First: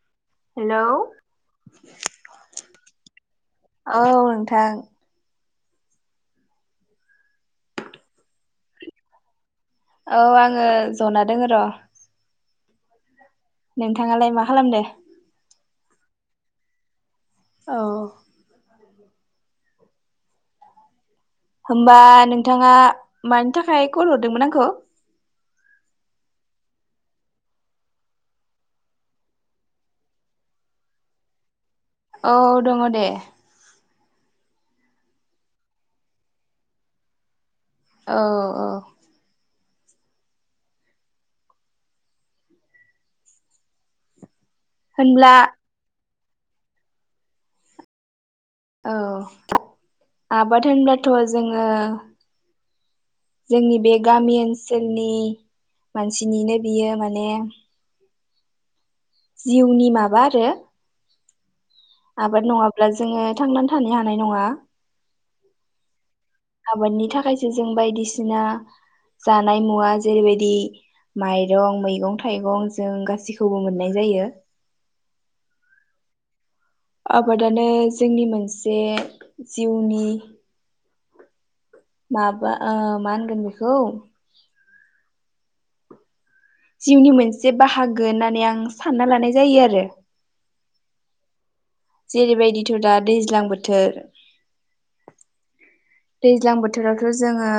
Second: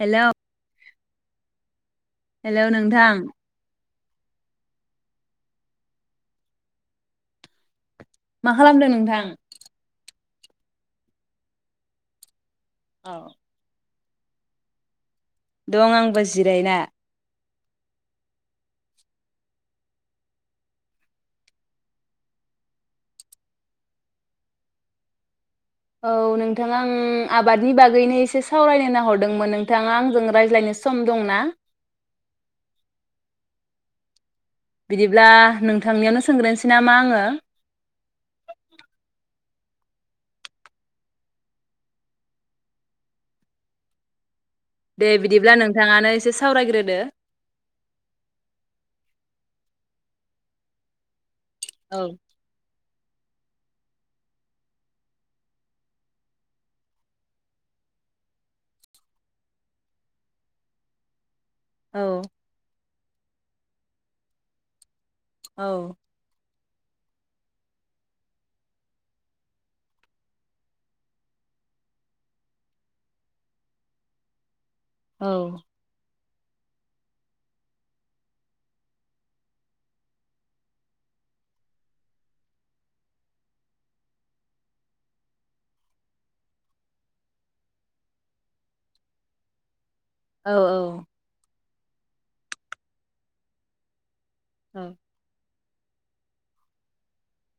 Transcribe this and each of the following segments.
Hello hello hello नोंथां। औ नोंथां। मा खालामदों नोंथां? औ आङो जना दोङो रं। औ नोंथाङालाय मा खालामदो? दं आंबो जिरायना। औ। होमबा नोंथाङा मानि थाखाय कल हरदोंमोन आंखौ? औ नोंथाङा आं आबादनि बागैनो एसे सावरायनो होनना हरदोंमोन नोंथाङा आंजों रायज्लायनो सम दंना? औ दङ दे। बिदिब्ला नोंथांनियावनो सोंग्रोनोसै नामा आङो? औ औ। दे होनब्ला बिदिब्ला नोंथाङानो एसे सावरायग्रोदो औ आबाद होनब्लाथ जोङो औ जोंनि बे गामि ओनसोलनि मानसिनिनो बियो माने जिउनि माबा आरो औ आबाद नंआबा अब्ला जोङो थांनानै थानो हानाय नङा औ आबादनि थाखायसो जों बायदिसिना जानाय मुवा जेरैबायदि माइरं मैगं थाइगं जों गाैखौबो मोननाय जायो औ आबादानो जोंनि मोनसे जिउनि माबा आ मानो बेखौ जिउनि मोनसे बाहागो होननानै आं सानना लानाय जायो आरो औ औ जेरैबायदिथ' दा दैज्लां बोथोर औ दैज्लां बोथोरावथ' जोङो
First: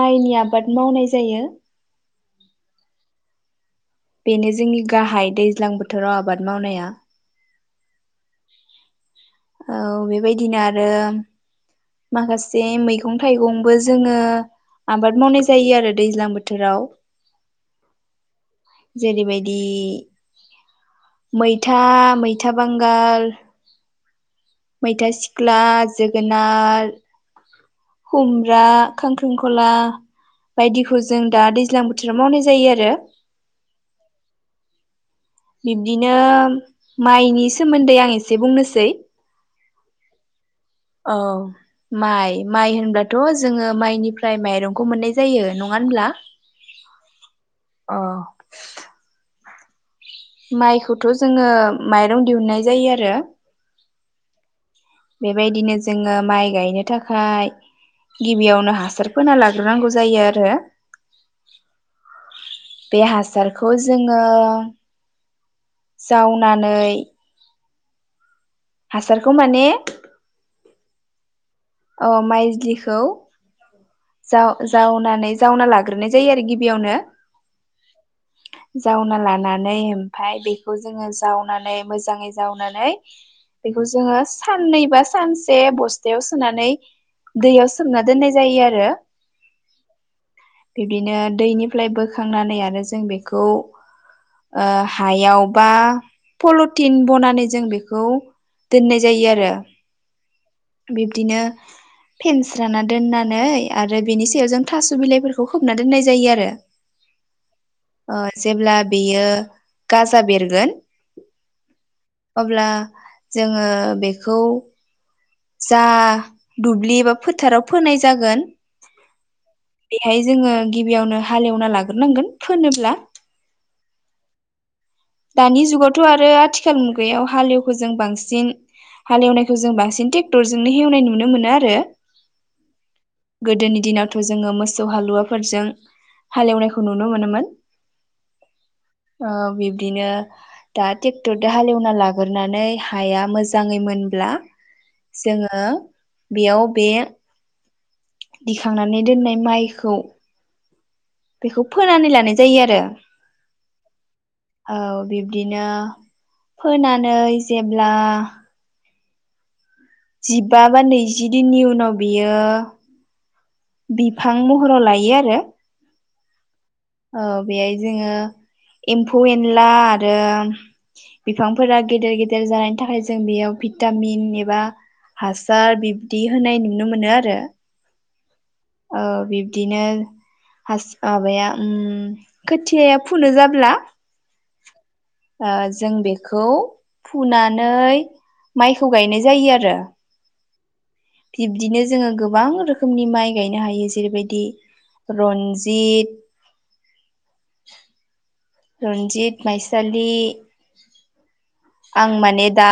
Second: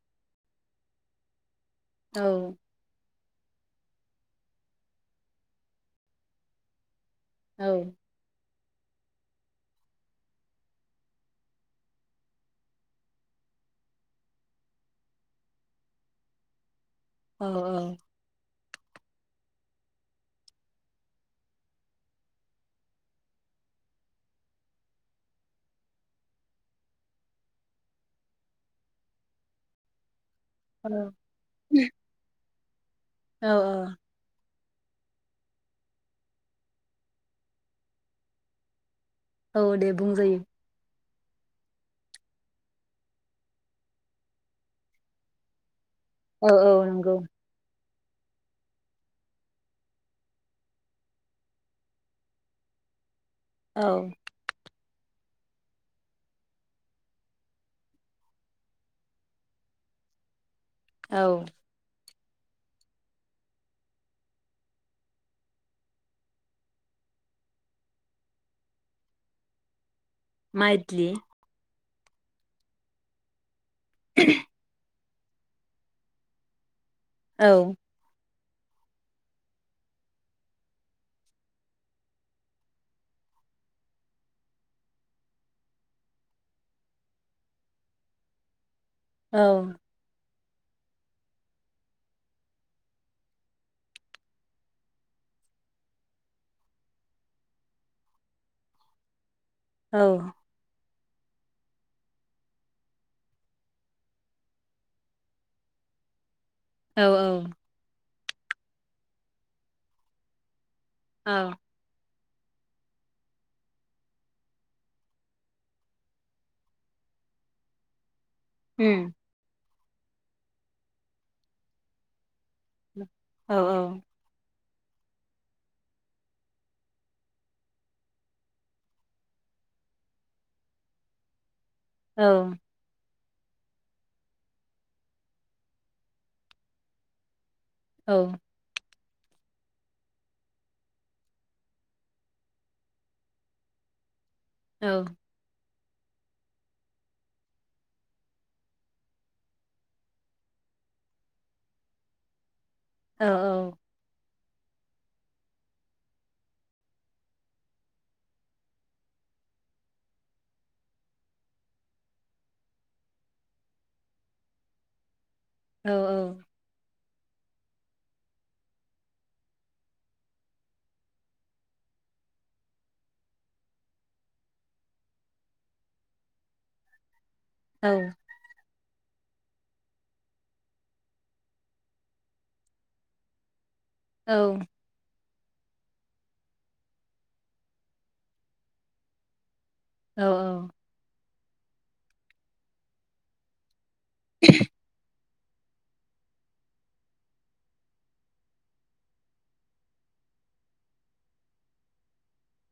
माइनि आबाद मावनाय जायो औ बेनो जोंनि गाहाय दैज्लां बोथोराव आबाद मावनाया औ औ बेबायदिनो आरो माखासे मैगं थाइगंबो जोङो आबाद मावनाय जायो आरो दैज्लां बोथोराव औ औ जेरै बायदि मैथा मैथा बांगाल मैथा सिख्ला जोगोनार खुमब्रा खांख्रिंखला बायदिखौ जों दा दैज्लां बोथोराव मावनाय जायो आरो आरो औ औ बिब्दिनो माइनि सोमोन्दै आं एसे बुंनोसै औ दे बुंजायो औ माइ माइ होनब्लाथ' जोङो माइनिफ्राय माइरंखौ मोननाय जायो नङा होनब्ला औ औ नंगौ औ माइखौथ' जोङो माइरं दिहुननाय जायो आरो। औ बेबायदिनो जोङो माइ गायनो थाखाय गिबियावनो हासार फोना लाग्रोनांगौ जायो आरो। औ बे हासारखौ जोङो जावनानै हासारखौ माने मायद्लि औ माइज्लिखौ जा-जावना नै जावना लाग्रोनाय जायो आरो गिबियावनो औ जावना लानानै ओमफाय बेखौ जोङो जावनानै मोजाङै जावनानै बेखौ जोङो साननैबा सानसे बस्थायाव सोनानै दैयाव सोमना दोननाय जायो आरो। औ बिब्दिनो दैनिफ्राय बोखांनानै आरो जों बेखौ ओ हायाव बा पल'टिन बनानै जों बेखौ दोननाय जायो आरो औ बिब्दिनो फेनस्राना दोननानै आरो बेनि सायाव जों थास' बिलाइफोरखौ खोबना दोननाय जायो आरो। औ औ ओ जेब्ला बेयो गाजा बेरगोन औ अब्ला जोङो बेखौ जा दुब्लि बा फोथाराव फोनाय जागोन उम बेहाय जोङो गिबियावनो हालेवना लाग्रोनांगोन फोनोब्ला औ औ दानि जुगावथ' आरो आथिखाल मुगायाव हालेवखो जों बांसिन हालेवनायखौ जों बांसिन टेक्टरजोंनो हेवनाय नुनो मोनो आरो औ गोदोनि दिनावथ' जोङो मोसौ हालुवाफोरजों हालेवनायखौ नुनो मोनोमोन। औ ओ बे दिनो दा टेक्टरजों हालेवना लाग्रोनानै हाया मोजाङै मोनब्ला औ जोङो बेयाव बे दिखांनानै दोननाय माइखौ बेखौ फोनानै लानाय जायो आरो। औ औ बिब्दिनो फोनानै जेब्ला जिबा बा नैजि दिननि उनाव बियो बिफां महराव लायो आरो। औ औ औ बेहाय जोङो एम्फौ एनला आरो बिफांफोरा गेदेर गेदेर जानायनि थाखाय जों बेयाव भिटामिन एबा हासार बिब्दि होनाय नुनो मोनो आरो। औ औ ओ बिब्दिनो फास माबाया ओम खोथियाया फुनो जाब्ला औ ओ जों बेखौ फुनानै माइखौ गायनाय जायो आरो। अ बिब्दिनो जोङो गोबां रोखोमनि माइ गायनो हायो। जेरैबायदि रनजित रनजित माइसालि आं माने दा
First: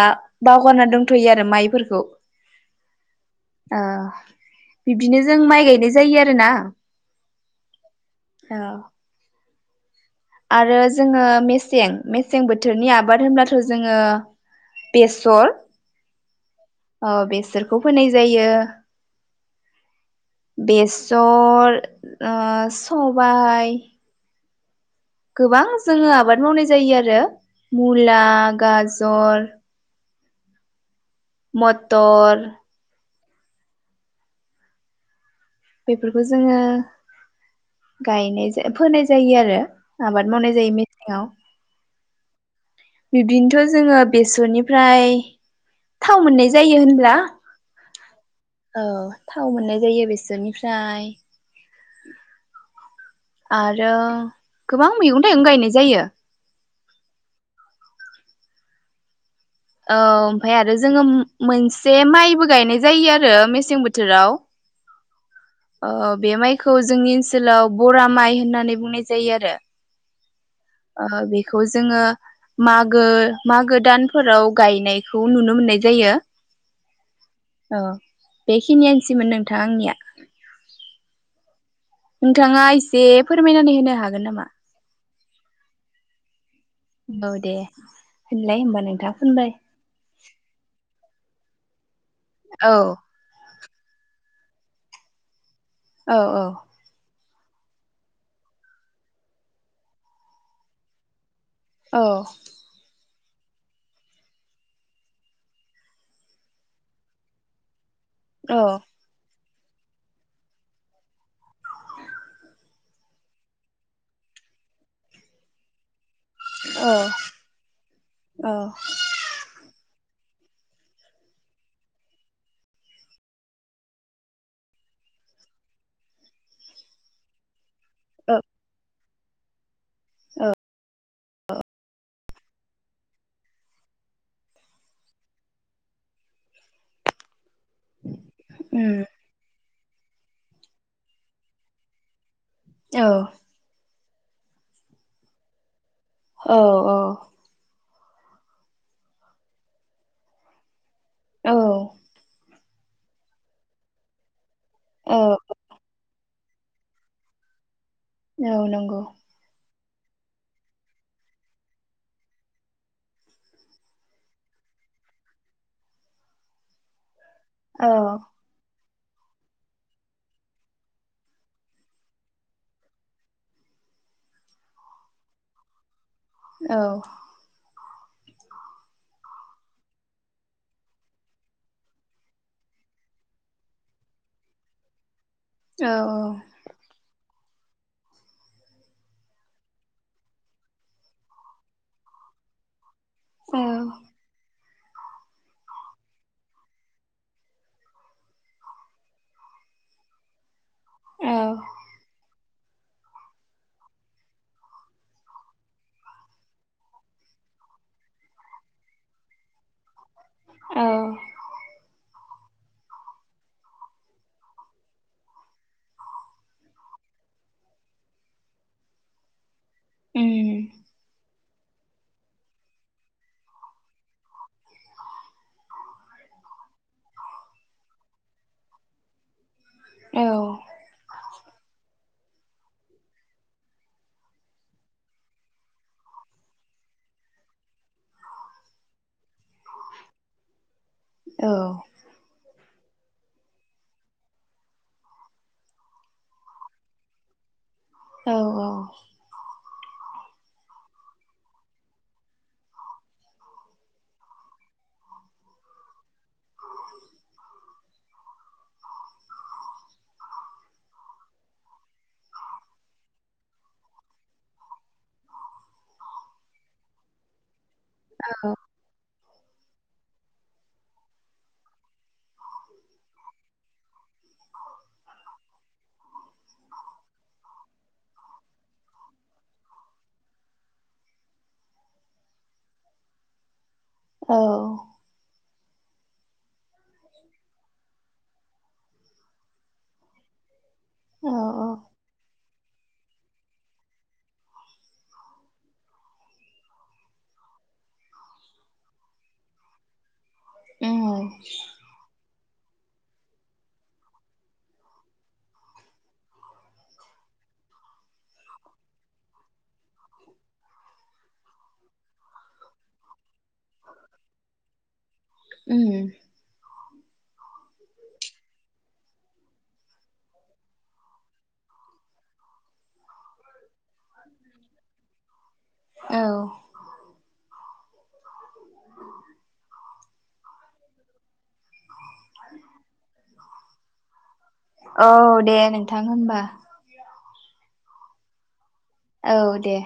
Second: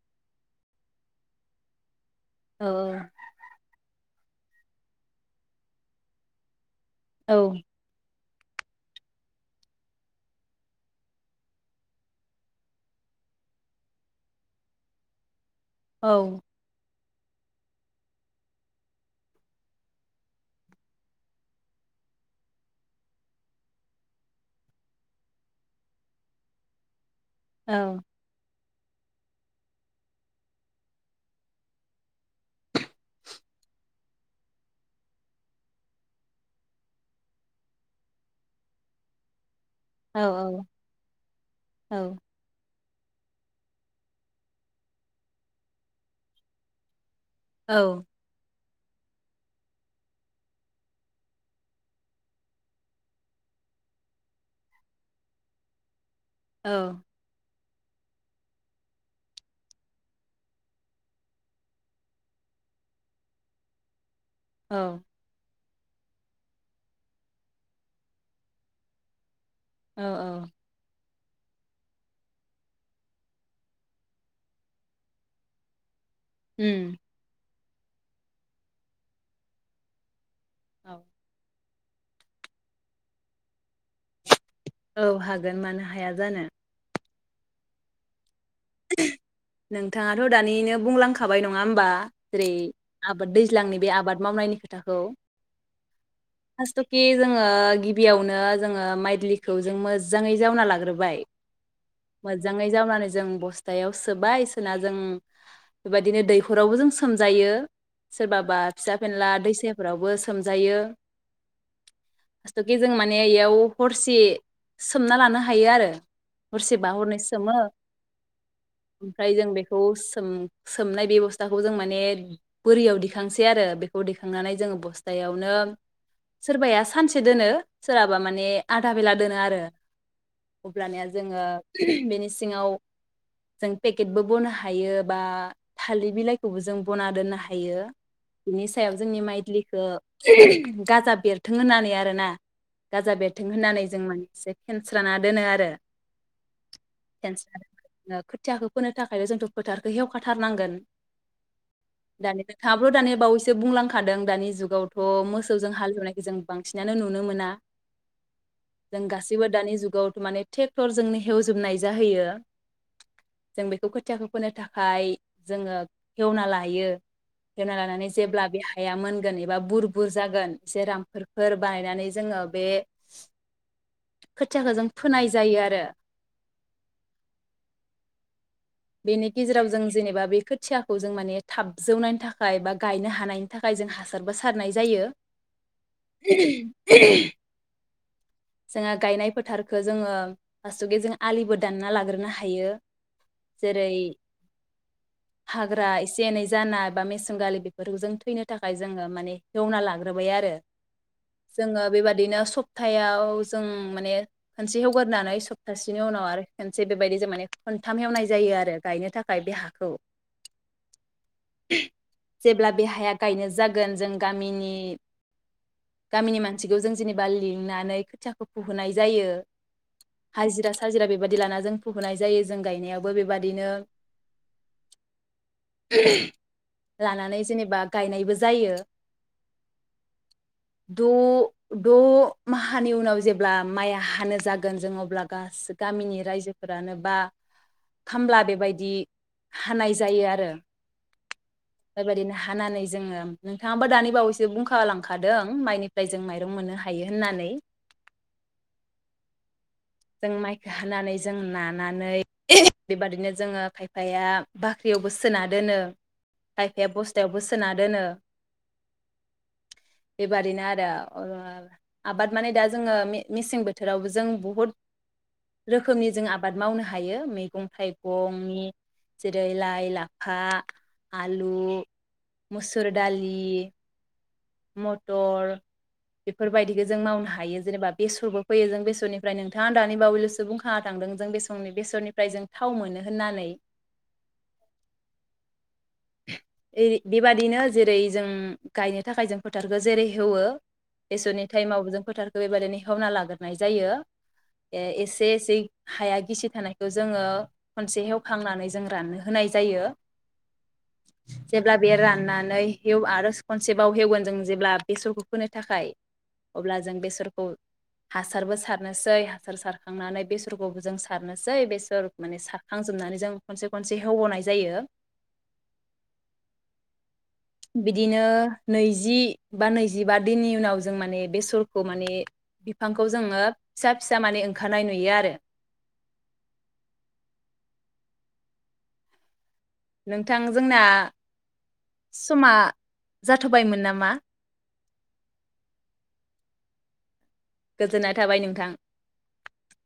बावगारना दंथ'यो आरो माइफोरखौ औ ओ बिब्दिनो जों माइ गायनाय जायो आरोना औ औ आरो जोङो मेसें मेसें बोथोरनि आबाद होनब्लाथ' जोङो बेसर औ औ बेसरखौ फोनाय जायो बेसर ओ सबाय गोबां जोङो आबाद मावनाय जायो आरो मुला गाजर मटर बेफोरखौ जोङो गायनाय जायो फोनाय जायो आरो आबाद मावनाय जायो मेसेङाव बिब्दिनोथ' जोङो बेसरनिफ्राय थाव मोननाय जायो होनब्ला। औ। औ थाव मोननाय जायो बेसोरनिफ्राय आरो गोबां मैगं थाइगं गायनाय जायो। औ औ ओमफाय आरो जोङो मो-मोनसे माइबो गायनाय जायो आरो मेसें बोथोराव। औ। ओ बे माइखौ जोंनि ओनसोलाव बरा माइ होन्नानै बुंनाय जायो आरो। औ औ। ओ बेखौ जोङो मागो मागो दानफोराव गायनायखौ नुनो मोननाय जायो। उम। औ बेखिनियानसैमोन नोंथां आंनिया। नोंथाङा एसे फोरमायनानै होनो हागोन नामा। ओव हागोन मानो हाया जानो। औ दे। होनलाय होमबा नोंथां नोंथाङाथ' दानिनो बुंलांखा खाबाय नङा होम्बा। जेरै औ आबाद दैज्लांनि बे आबाद। मावनायनि खोथाखौ। औ औ। फार्स्टकि जोङो गिबियावनो जोङो माइल्दिखौ जों मोजाङै जावना लाग्रोबाय। औ मोजाङै जावनानै जो जों ब स्थायाव सोबाय सोना जों बेबायदिनो दैहरावबो जों सोमजायो। औ सोरबाबा फिसा फेनला दैसा [unintelligible] फोरावबो सोमजायो स्थ'के जों माने इयाव हरसे सोमना लानो हायो आरो। हरसे बा औ हरनै सोमो। औ ओ ओमफ्राय जों बेखौ सो सोम-सोमनाय बे बस्थाखौ जों माने बोरियाव दिखांसै आरो बेखौ दिखांनानै जोङो बस्थायावनो सोरबाया सानसे दोनो। सोरहाबा माने आधा बेला दोनो आरो। अब्लानिया जोङो बेनि सिङाव। जों पेकेटबो बनो हायो बा थालि बिलाइखौबो जों बना दोन्नो हाय हायो बिनि उम सायाव जोंनि माइद्लि। खो गाजा बेरथों होननानै आरोना। औ गाजा बेरथों होननानै जों माने एसे फेनस्राना दोनो आरो। औ-औ खोथियाखौ फोनो थाखायनो जोंथ' फोथारखौ हेवखाथारनांगोन औ दानि नोंथाङाबो दानि बावैसो बुंलांखादों दानि जुग औ जुगावथ' मोसौजों हालेवनायखौ जों बांसिनानो नुनो मोना औ नंगौ जों गासिबो दानि जुग जुगावथ' माने ट्रेक्टरजोंनो हेवजोबनाय जाहैयो जों बेखौ खोथियाखौ फोनो थाखाय जोङो एवना लायो एवना औ लानानै जेबोब्ला बेहाय हाया मोनगोन एबा बुर- बुर जागोन जेरामफोर बानायनानै जोङो बे खोथियाखौ जों फोनाय जायो आरो औ बेनि गेजेराव जों जेनेबा बे खोथियाखौ जों माने थाब जौनायनि थाखाय बा गायनो हानायनि थाखाय जों हासारबो सारनाय जायो औ [unintelligible] जोंहा गायनाय फोथारखौ जोङो फासुगे जों आलिबो दानना लाग्रोनो हायो औ जेरै हाग्रा एसे एनै जाना बा मेसें गालि बेफोरखौ जों थैनो थाखाय जोङो माने एवना लाग्रोबाय आरो औ जोङो बेबादिनो स सप्तायाव जों माने खनसे ऐवगारनानै सप्तासेनि उनाव आरो खनसे बेबायदि जों माने खनथाम हवनाय जायो आरो गायनो थाखाय बे हाखौ औ जेब्ला बे हाया गायनो जागोन जों गामिनि गामिनि मानसिखौ जों जेनेबा लिंनानै खोथियाखौ फुहोनाय जायो उम हाजिरा साजिरा बेबायदि दि लाना जों फुहोननाय जायो जों गायनायाव बो बेबादिनो लानानै जेनेबा गायनायबो जायो। औ द' द' माहानि उनाव जेब्ला माइया हानो जागोन जों अब्ला गासै गामिनि रायजोफोरानो बा खामला बेबायदि हानाय जायो आरो। औ बेबायदिनो हानानै जोङो नोंथाङाबो दानि बावैसो बुंखालांखादों माइनिफ्राय जों माइरं मोननो हायो होननानै। औ औ जों माइखौ हानानै जों नानानै बेबादिनो जोङो खायफाया बाख्रियावबो सोना दोनो। खायफाया बस्थायावबो सोना दोनो बेबादिनो आरो ओ आबाद माने दा जोङो मे मेसें बोथोरावबो जों बुहुद रोखोमनि जों आबाद मावनो हायो मैगं थाइगंनि जेरै लाइ लाफा आलु मुसुर दालि मटर बेफोरबायदिखो जों मावनो हायो जेनेबा बेसरबो फैयो जों बेसरनिफ्राय नोंथाङा दानि बावैल'सो बुंखाना थांदों जों बेसंनि बेसरनिफ्राय जों थाव मोनो होननानै। औ ओइ बेबादिनो जेरै जों गायनो थाखाय जों फोथारखो जेरै हेवो औ बेसरनि औ टाइमावबो जों फोथार खो बेबादिनो हेवना लाग्रोनाय जायो ए एसे एसे हाया गिसि थानायखौ जोङो खनसे हेवखांनानै जों राननो होनाय जायो। उम जेब्ला बेयो रानना नै हेव आरो खनसेबाव हेवगोन जों जेब्ला बेसरखौ फोनो थाखाय अब्ला जों बेसरखौ हासारबो सारनोसै हासार सारखांनानै बेसरखौबो जों सारनोसै बेसर माने सारखांजोबनानै जों खनसे खनसे हेवबावनाय जायो उम बिदिनो नैजि बा नैजिबा दिननि उनाव जों माने बेसरखौ माने बिफांखौ जोङो फिसा फिसा माने ओंखारनाय नुयो आरो औ नोंथां जोंना समा जाथ'बायमोन नामा? औ दे नोंथां होनबा गोजोन्नाय थाबाय नोंथां। औ दे।